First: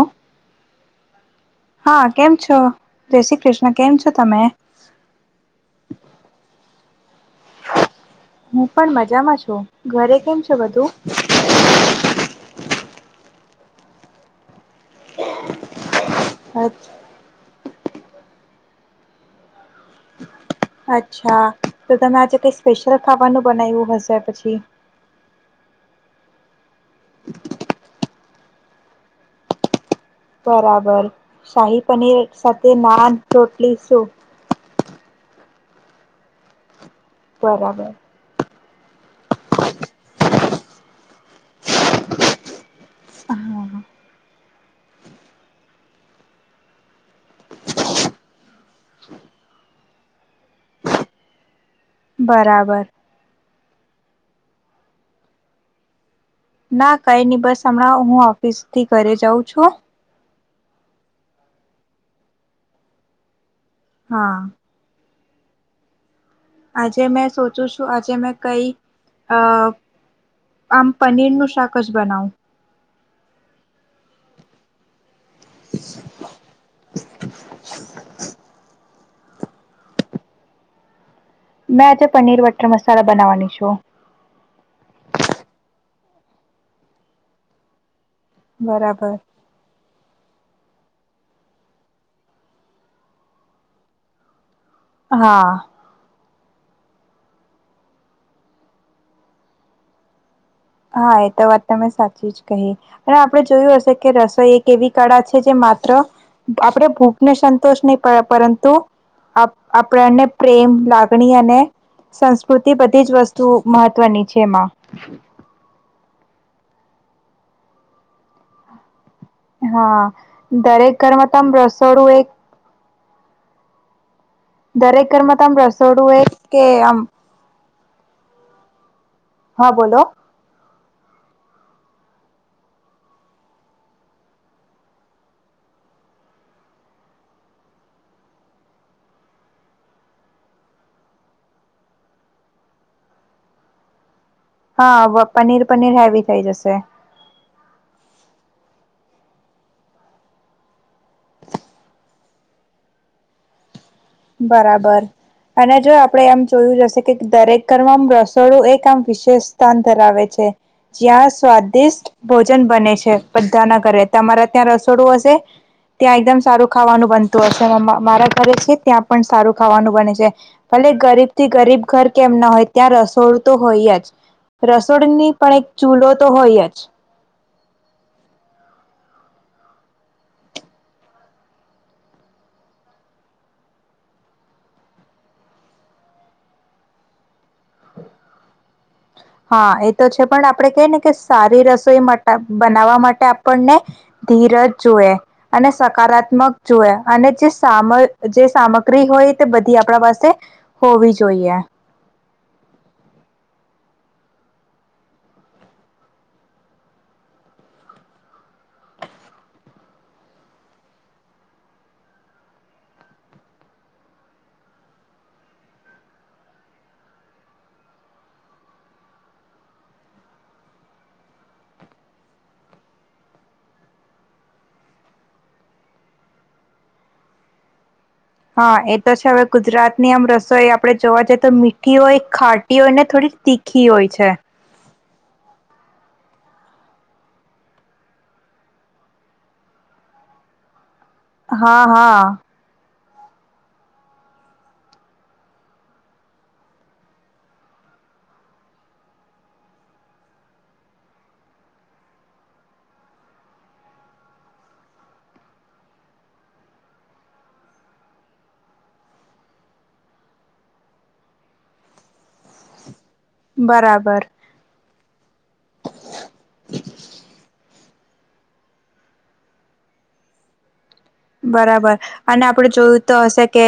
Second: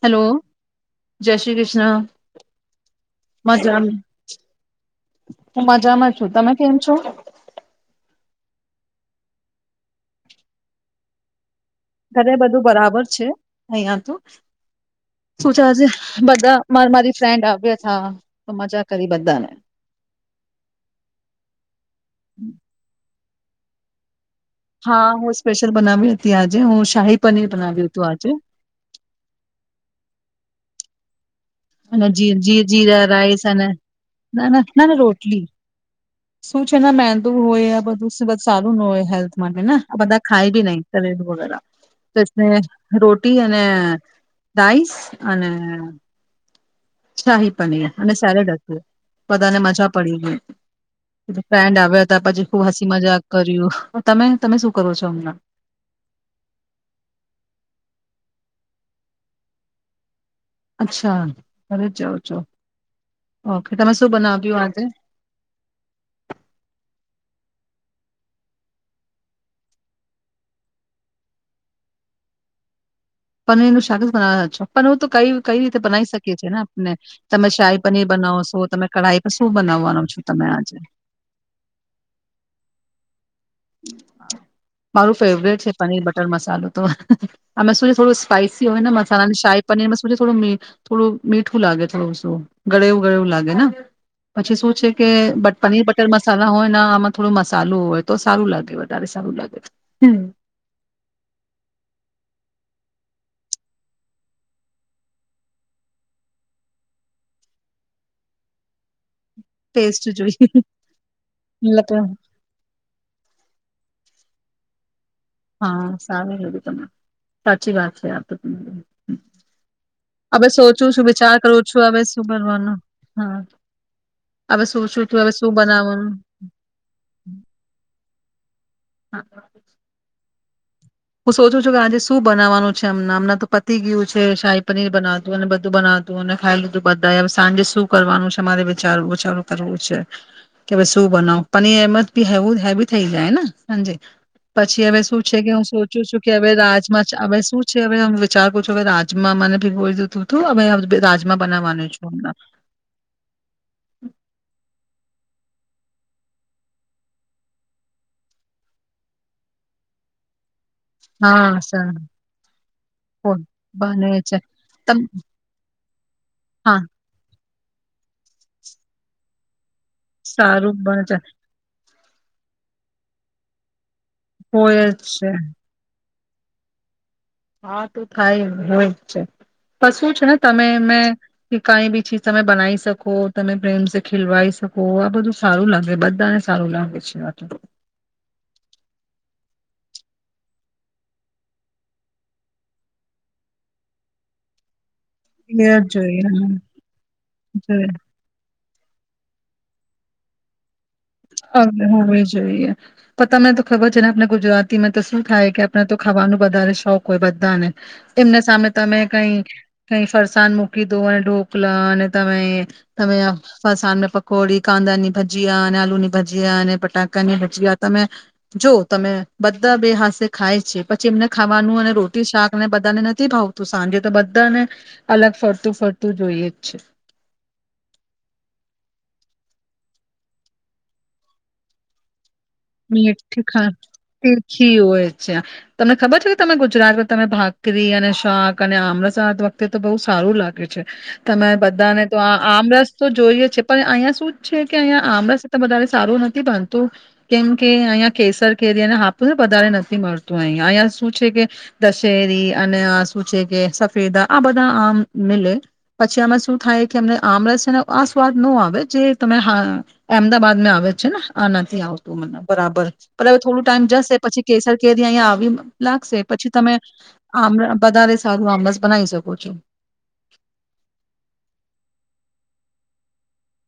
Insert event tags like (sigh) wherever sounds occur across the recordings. Hello. જય શ્રી કૃષ્ણ, હા કેમ છો જય શ્રી કૃષ્ણ મજામાં કેમ છો તમે હું મજામાં છું તમે કેમ શું? હું પણ મજામાં છું, ઘરે કેમ છ બધું? ઘરે બધું બરાબર છે, અહિયાં ત, શું છે આજે? બધા માર મારી ફ્રેન્ડ આવ્યા હા તો મજા કરી બધાને. અચ્છા, તો તમે આજ કઈ સ્પલ ખાવાનું બનાવું હશેાય પછી. હા હું સ્પેશલ બનાવી હતી. ત્યા આજે હું શાહી પનીર બનાવી તું આજે. બરાબર. શાહી અને પનીર જ સાથે જરા નાન રાઈસ અને, રોટલી શું ના ના ના ના રોટલી. સું ના મંદુ હોય બરાબર બધું. સારું ન હોય હેલ્થ માટે ને આ બધા ખાય બી નહિ તેજ ને. રોટી અને હા રાઇસ અને. શાહી પણ અને સેલેડ હત બધાને મજા પડી ગઈ ફ્રેન્ડ આવ વે તા પછી ખુબ બરાબર હસી મજાક કર્યું તમે તમે શું કરો છો? હમણાં. ના કઈ નહી બસ હમણાં હું ઓફિસ થી ઘરે જાઉં છું. અચ્છા ઘરે ચ જાવો છો. ઓકે તમે શું હા બનાવ્યું આજે? આજે મેં સોચું છું આજે મેં કઈ અ આમ પનીર નું શાક જ બનાવું. પનીર ન શાકસ બનાવાના છે પર તો કઈ કઈ રીતે બનાવી શકીએ ને આપને તમે શાહી પનીર બનાવશો તમે કળાઈ પર શું બનાવવાનો છો તમે આજે? મેં આજે પનીર વટર મસાલા બનાવાની મારું ફેવરેટ છે પનીર બટ ટર મસાલો તો અમા શું ને થોડું સ્પાઈસી હોય ને બરાબર મસલાની શાહી પનીરમાં સુ છે થોડુ મીટ થોડું મીઠું લાગે થોડું શું ગળેવું ગળેવું લાગે ને પછી શું છે કે હા પનીર બ બટર મસા સાલા હોય ને આમાં થો મસાલું હોય તો સારું લાગે વધારે સારું લાગે. હા એ તો વાત તમે સાચી જ કહી અને આપણે જોયું હશે કે રસોઈ એક એવી કળા છે જે માત્ર આપણે ભૂખને સંતોષ નહી પડે પરંતુ ટેસ્ટ આપ-આપણને જોઈએ. પ્રેમ લાગણી અને સંસ્કૃતિ બધ તેજ વસ્તુ મહત્વની છે એમાં. હા શામિલ હોલી તમે, સાચી વાત છે તો તમારી. હા, હવે સોચું દરેક છું ઘરમાં વિચાર તો આમ કરું છું હવે રસોડું શું એક કરવાનું હા. હવે સોચું દરેક છું હવે ઘરમાં તો શું આમ બનાવવાનું. રસોડું એ કે આમ હા બોલો. હું સોચું છું કે આજે શું બનાવવાનું છે અમના, અમના તો પતી ગયું છે. શાહી પનીર બનાવતું અને બધું બનાવતું અને ખાઈ લીધું બધા એ. હવે સાંજે શું કરવાનું છે મારે વિચારવું વિચારું કરવું છે. કે હવે શું બનાવું. પનીર એમ જ બી હેવું હેવી થઈ જાય ને હાંજે. પછી હવે શું હા છે કે પનીર હું શું પનીર શું હેવી શું કે થઈ હવે જશે રાજમાં ચાવલ શું છે હવે આમ વિચારવું છું હવે રાજમા મને ભિગોયુ તું તું હવે રાજમા બનાવવાનું છે હમના. બરાબર. અને જો આપણેે એમ જોયું જશે કે દરેક ઘરમાં રસોડું એક આમ વિશેષ સ્થાન ધરાવે છે. જ્યાં હા સર સ્વાદિષ્ટ ભોજન બને છે, કોણ બધાના ઘરે. બને છે તમારા ત્યાં તમ રસોડું હશે, ત્યાં એકદમ સારું હા ખાવાનું બન તો તેમાં મા-મારા ઘરે છે ત્યાં પણ સારું ખાવાનું બને છે. સારું ભલે બને છે ગરીબથી ગરીબ ઘર કેમ ના હોય ત્યાં રસોડું તો હોય જ. હોય જ છે રસોડની પણ એક ચૂલો તો હોય જ. હા તો થાય, હોય જ છે, પણ શું છે ને તમેં એમે કે કાઈ બી ચીજ તમે બનાવી શકો, તમે પ્રેમ સે ખીલવાઈ શકો આ બધું સારું લાગે બધાને સારું લાગે છે આ તો. હા એ તો છે પણ આપણે કે ને કે સારી રસોઈ માટા બનાવવા માટે આપણને ધીરજ જોઈએ એ અને જ જોઈએ સકારાત્મક જોઈએ, અને જે જોઈએ સામ જે સામ ગ્રી હોય તો બધી આપણા પાસે હોવી જોઈએ ઓકે હોવી જોઈએ, પણ તમે તો ખબર છે ને આપણે ગુજરાતીમાં તો શું થાય કે આપણે તો ખાવાનું વધારે શોખ હોય બધાને, એમને સામે તમે કાઈ કાઈ ફરસાણ મૂકી દો અને ઢોકલા અને તમે તમે ફરસાણમાં પકોડી, કાંદાની ભજીયા અને આલુની ભજીયા અને બટાકાની ભજીયા તમે જો તમે બધા બે હાથ સે ખાય છે પછી એમને ખાવાનું અને રોટી શાકને બધાને નથી ભાવતું સાંજે તો બધાને અલગ ફરતું ફરતું જોઈએ જ છે. હા એ તો છે હવે ગુજરાતની આમ રસોઈ આપડે જોવા જઈએ તો મીઠી હોય. ખાટી હોય ને થોડી મીઠી ખા તીખી હોય છે. તીખી હોય છે, તમને ખબર છે કે તમે ગુજરાતમાં તમે ભાકરી અને શાક અને આમળસાદ વખતે તો બહુ સારું લાગે છે. તમે હા બધાને તો હા આ આમરસ તો જોઈએ છે પણ અહિંયા શું જ છે કે અહિયા આમરસ વધારે સારું નથી ભનતું. કેમ કે અહીંયા કેસર કેરી અને હાપુ વધારે નથી મળતું અહીંયા. અહીંયા શું છે કે દશેરી અને શું છે કે સફેદા આ બધા આમ મિલે, પછી આમાં શું થાય કે અમને આમરસ ને આ સ્વાદ નો આવે જે તમે હા અમદાબાદમાં આવે છે ને આ નથી આવ (unintelligible) બરાબર. પર હવે થોડું ટાઈમ જશે બરાબર પછી કેસર કે દ અયા આવ વીમ લાગશે પછી તમે આમ વધારે સારુ આમસ બનાઈ શકો છો. બરાબર, અને આપણે જોયું તો હશે કે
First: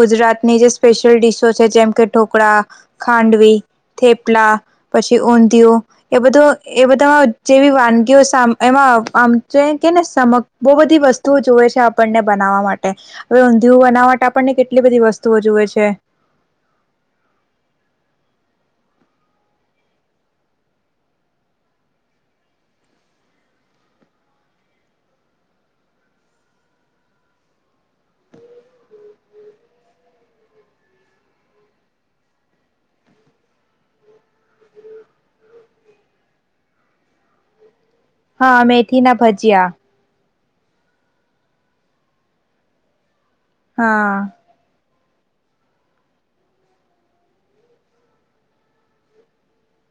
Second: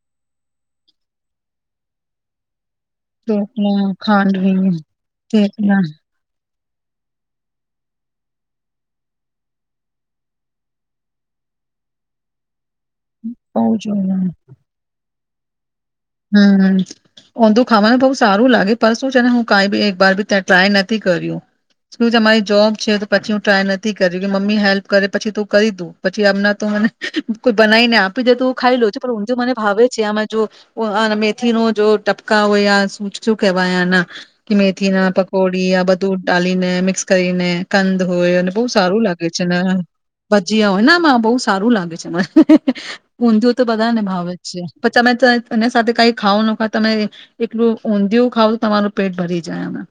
ગુજરાતની જે સ્પેશિયલ ડીશો છે જેમ કે ઢોકળા ખાંડવી, થેપલા થેપલા ખાંડવી પછી થેપલા ઊંધિયું એ બધું એ બધામાં જેવી વાનગીઓ સામ એમાં આમ જે કેને સમ બહુ બધી વસ્ત તું જોએ છે આપણને બનાવવા મા ટે બઉ ઊંધિય જ બનાવટ આપણને કેટલી બધી વસ્ સ્તુ જુએ છે. હમ્મ હમ્મ ઊંધું ખાવાનું બહુ સારું લાગે પણ શું છે ને હું કઈ બી એકર બી ત્યાં ટ્રાય નથી કર્યું સુ છે મારી જોબ છે પછી હું ટ્રાય નથી કરિ કે મમ્મી હેલ્પ કરે પછી તું કઈ દું પછી અમના તો મને કોઈ બનાવીને આપી દે તો ખાઈ લઉ છ પણ ઊંધું મને ભાવે છે આ જો ઓ અને મેથી ન જો ટપકા હોય આ શ શું કેવાય એન કે મેથી ના પકોડી આ બધું ડાલી ને મિક્સ કરીને કંદ હોય અને હા બહુ સારું મેથી ના લાગે છે ને. ભજીયા ભજીયા હોયને આમાં બહુ સારું લાગે છે મને. ઊંધિું તો બધા ને હા ભાવે જ છે. પર તમે તજ એને સાથે કઈ ખાવું ન ખાય તમે એકલું ઊંધિયું ખાવ તમારું પેટ ભરી જાય અમે.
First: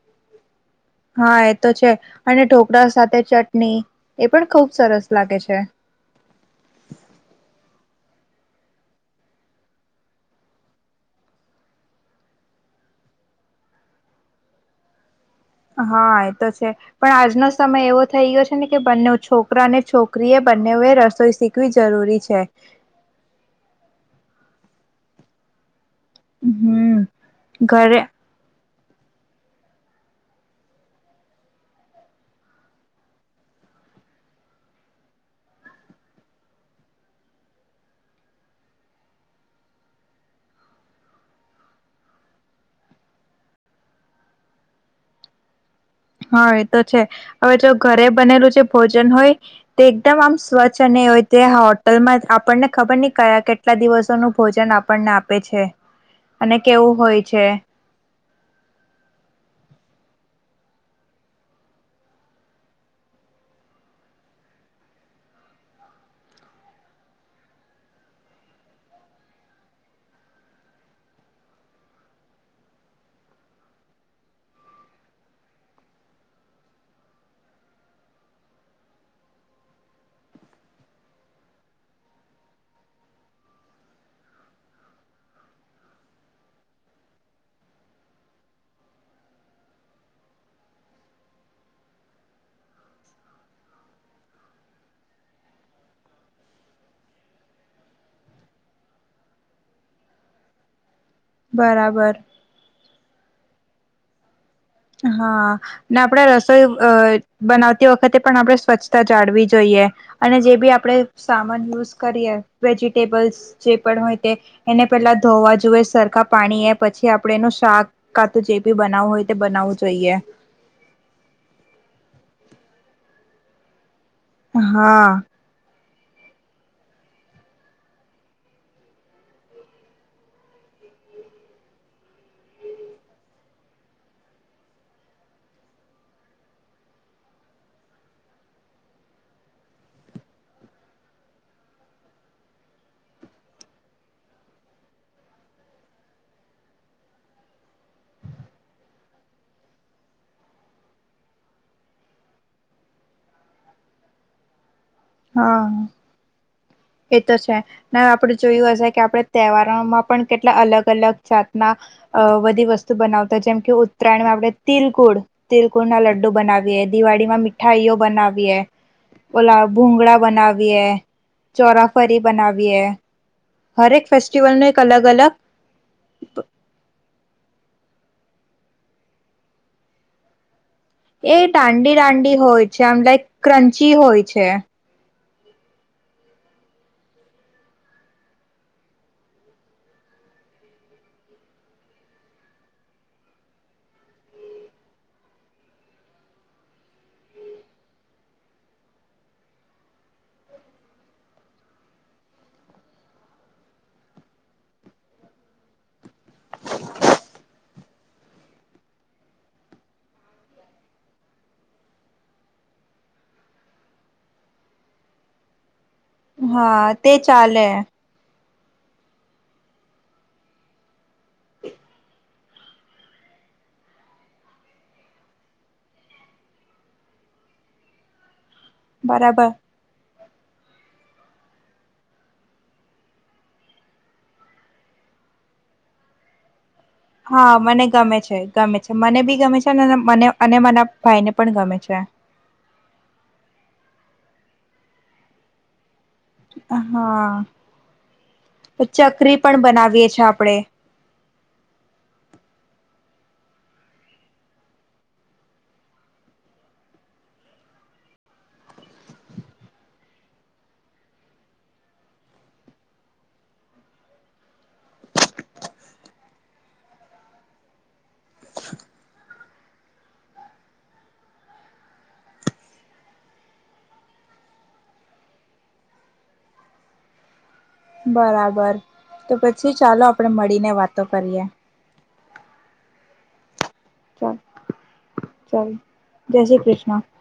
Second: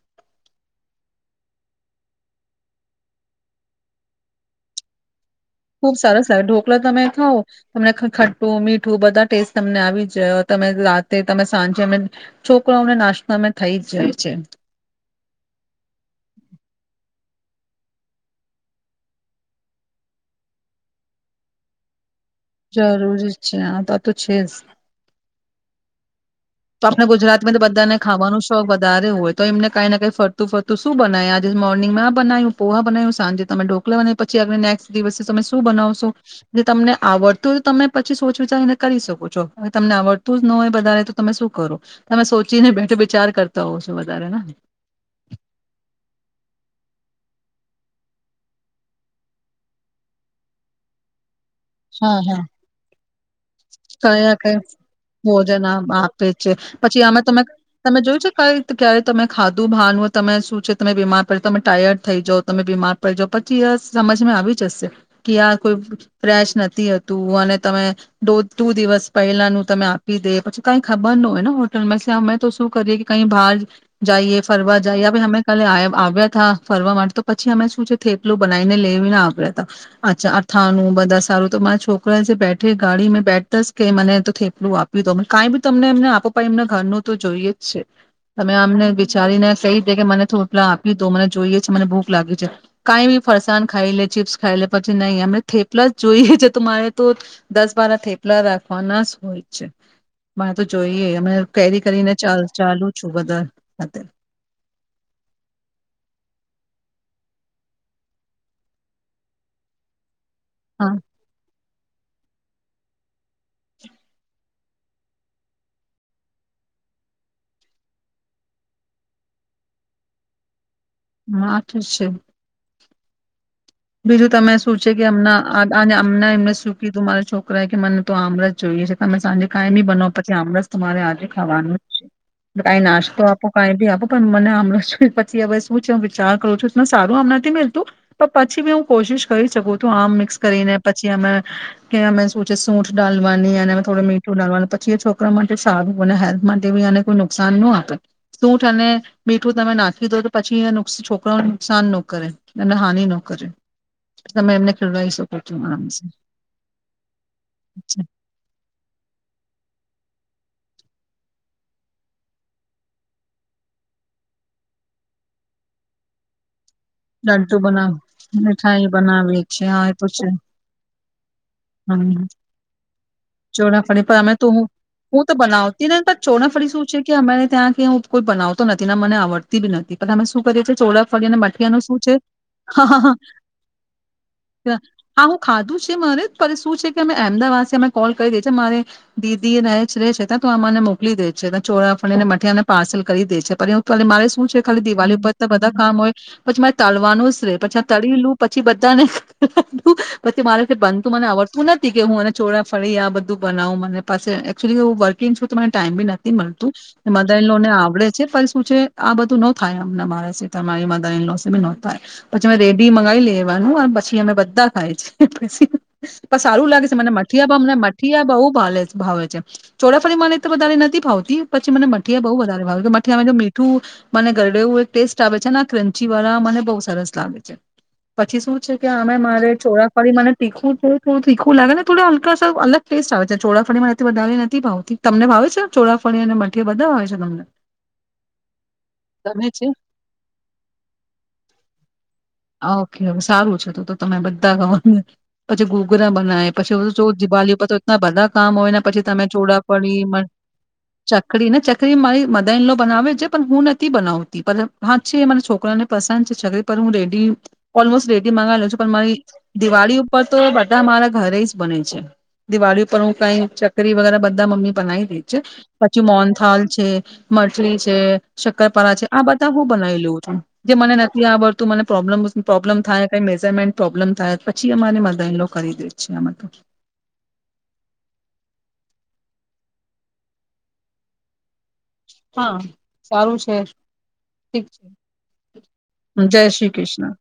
હા એ તો છે અને ઢોકળા સાથે ચટણી એ પણ ખુબ સરસ. લાગે છે ખુબ સરસ લાવે ઢોકળા તમે ખાવ તમને ખ-ખટું મીઠું બધા ટેસ્ટ તમને આવી જ તમે રાતે તમે સાંજે અમે છોકરાઓને નાસ્તો અમે થઈ જ જાય છે. હા એ તો છે પણ આજનો સમય એવો થઈ ગયો છે ને કે બંને છોકરા અને છોકરી એ બંનેએ રસોઈ શીખવી જરૂરી છે જરૂરી છે. આતો તો છેજ. તો હમ આપણા ગુજરાત તો બધાને ઘરે ખાવાનો શોખ વધ ધારે હોય તો એમને કાઈને કંઈ ફરતું ફરતું શું બનાય આજે મોર્નિંગમાં આ બનાયું પોહા બનાયું સાંજે તમે ઢોકલે બનાઈ પછી હવે નેક્સ્ટ દિવસે તમે બનાવશો જે તમને આવડતું હોય તો તમે પછી સોચ વિચારીને કરી શકો છો. હવે તમને આવડતું જ ન હોય વધારે તો તમે શું કરો. તમે સોચીને બેઠે વિચાર કરતા હો છો વધારે ને? હા એ તો છે હવે જો ઘરે બનેલું જે ભોજન હોય તે એકદમ આમ સ્વચ્છ અને હોય તે હોટલ હા માંએ હા આપણને ખબર નહીં કયા કયા આપે ભોજન છે આમ આપે છે. અને કેવું પછી હોય આમાં તમે છે તમે જોયું છે કઈ રી ક્યારે તમે ખાધું ભાન હો તમેજ શું છે તમે બીમાર પડે તમે ટાયર્ડ થઈ જાવ, તમે બીમાર પડી જાવ પછી એ સમજમાં આવી જશે કે આ કોઈ ફેશ નથી હતું અને તમે દો દુ દિવસ પહેલાનું તમે આપી દે પછી કઈ ખબર નો હોય ને હોટલમાં ઇસ્લિયે અમે તો શું કરીએ કે કઈ બહાર જઈએ ફરવા જઈએ અમે કાલે આય આવ્યા થા ફરવા માટે તો પછી અમે શું છે થેપલું બનાવીને લઈને આવ્યા તા. અચ્છા અથાણું બધા સારું તો મારા છોકરા જે બેઠે ગાડી મેં બેઠતાસ કે મને તો થેપલું આપી દો. કાંઈ બી તમે એમને આપો પાઈ એમને ઘરનું તો જોઈએ જ છે. તમે આમને વિચારીને કઈ દે કે મને થોપલા આપી દો મને જોઈએ છે મને ભૂખ લાગી છે કાંઈ બી ફરસાણ ખાઈ લે ચીપ્સ ખાઈ લે પછી નહીં અમને થેપલા જ જોઈએ છે તો મારે તો દસ બારા થેપલા રાખવાના જ હોય છે. મા તો જોય એ મારે કેરી કરીને બરાબર ચલ-ચાલુ શું બધા હતા. હા ને આપણે રસોઈ અહ બનાવતી વખતે પણ આપણે સ્વચ્છતા જાળવી જોઈએ. અને જે બી હા આપડે સામાન યુઝ કરીએ વેજીિટેબલસ જે પણ હોય તે એને પેલાં ધોવા જોએ સરખા પાણી એ પછી આપડે એનું શાક કાતું જે બી બનાવું હોય બનાવવું જોઈએ. હા આ તો છે. બીજું તમે શું છે કે હા એમના (unintelligible) આને એમના એમને શું કીધું મારા છોકરાએ કે મને તો આમરસ જોઈએ છે તમે સાંજે કાઈ બી બનાવો પછી આમરસ તો મારે આજે ખાવાનું છે, પણ કાઈ નાસ્તો આપો કાઈ બી આપો પણ મને આમરસ જોઈ પછી હવે શું છે હું વિચાર કરું છું (unintelligible) સારું આમ નથી મેલતું, પ પછી બી હું કોશિશ કરી શકું તું આમ મિક્સ કરીને પછી અમે કે અમે શું છે સૂઠ ડાલવાની અને હવે થોડુ મીઠું ડાલવાનું, પછી એ છોકરા માટે સારું અને હેલ્થ માટે બી એને કોઈ નુકસાન ન આપે. સૂઠ અને મીઠું તમે નાખી દો તો પછી એ નુસ છોકરાઓને નુકસાન ન કરે, અને હાનિ નો કરે. તમે એમને ખવરાઈ શકો છો હા આરામ સે. એ તો છે, ને આપડે જોયું હશે કે આપણે તહેવારોમાં પણ કેટલા અલગ-અલગ જાતના અહ બધી વસ્તુ બનાવતા જેમ કે ઉત્તરાયણમાં આપણે તિલકુળ, તિલકુળ ના લડ્ડુ બનાવીએ. દિવાળી માં લડ્ડુ બનાવ મીઠાઈઓ બનાવીએ, મીઠાઈ બનાવીએ ઓલા છે હા એ તો ભૂગળા છે બનાવીએ. ચોરાફરી હમ બનાવીએ. હરેક ચોરાફળી પર અમે તો ફેસ્ટિવલ નું હું એક અલગ હું અલગ તો બનાવતી નથ પણ ચોરાફળી શું છે કે અમારે ત્યાં ક્યો કોઈ બનાવતું નથી ને મને આવડતી બી નથી, પણઅમે શું કરીએ છે ચોળાફરીને મટ મઠિયાનું રાંડી શું રાંડી હોય છે, આમ લાઈક ક્રંચી હોય છે. હા, હું ખાધું છે મારે, પણ શું છે કે અમે એહમદાવાદ સે અમે કોલ કરીએ છે, મારે દીદી રહે રે છે, તો એ અમને મોકલી દે છે ને ચોરાફળીને મઠિયાના પાર્સલ કરી દે છે, (unintelligible) મારે શું છે ખાલી દિવાલી પરતા બધા કામ હોય પછી માર તલવાનું સ રે, પછી આ તલી લું પછી બધાને, પછી મારેથી બનતું મને આવડતું નથી કે હું એને ચોરાફળી આ બધું બનાવું મને પાસે, એક્ચુલી હું વર્કિંગ છું, તો મને ટાઈમ બી નથી મલતું, મધર ઈન લો ને આવડે છે પલ શું છે, આ બધું ન થાય અમના મારા સી (unintelligible) ઈન્લો છે ને નો તા, પછી અવે રેડી મંગાઈ લેવાનું, અ વ પછી અમે બધા ખાય છી. પર સારું લાગે હા છે, મને તે મઠીયા ચાલે ભમને મઠીયા બઉ (unintelligible) ભાવે છે, ચોળાફળી મને તો વધારે નથી ભાવતી, પછી મને મઠીયા બઉ વધારે ભાવે, મઠીયામાં જો મીઠું મને ગરડે એવું એક ટેસ્ટ આવે છેના (unintelligible) પછી વરા મને બઉ સરસ લાગે છે, પછી શું છે કે આમે બરાબર મારે ચોરાફરી મને તીખું તો થડું તીખું લાગે ને થોડા હલકા સા અલગ ટેસ્ટ આવે છે, ચોળાફળી મારાથી વધારે નથી ભાવતી, તમને ભાવે છે ચોળાફળી અને મઠ હા, મને ગમે છે, ગમે છે મને બી ગમે છે અને મને અન ને માના ભાઈને પણ ગમે છે. આ ઓકે હવે સારું છે તો તો મેં બધા ગંવા પછી ગુગરા બ નાઈ પછી (unintelligible) હા દિવાલી ઉપર તો એટલા બધા કામ હોય ને પછી તમે ચકરી પણ ચોડાપડી બનાવીએ છે માં, આપણે ચકરી ને ચકરી મારી મદાઈનલો બનાવે છે, પન હું નથી બનાવતી (unintelligible) હાં છે મન છોકરાને પસંદ છે છકરી, પર હું રેડી ઓલમોસ્ટ રેડી મંગાય લઉ છું, પણ મારી દિવાલી ઉપર તો બધા મારા ઘરે જ બને છે, દિવાલી ઉપર ઉં કાંઈ ચકરી વગેરા બધા મમ્મી બનાઈ દે છે, પછી મોનથાલ છે, મઠલી છે, શક્કરપારા છે, આ બધા હું બનાવી લઉં જે મને નથી આવડતું, મને પ્રોબ્લેમ પ્રોબ્લમ થાય કંઈ મેઝરમેન્ટ પ્રોબ્લેમ થાય, પછી અમારી મદાઇલો કરી દે છે આમાં તો. બરાબર, તો પછી ચાલો આપણેે મળીને વાતો કરીએ. હાં, સારું છે. ચાલ ચાલ જય શ્રી ક્રિષ્ણ.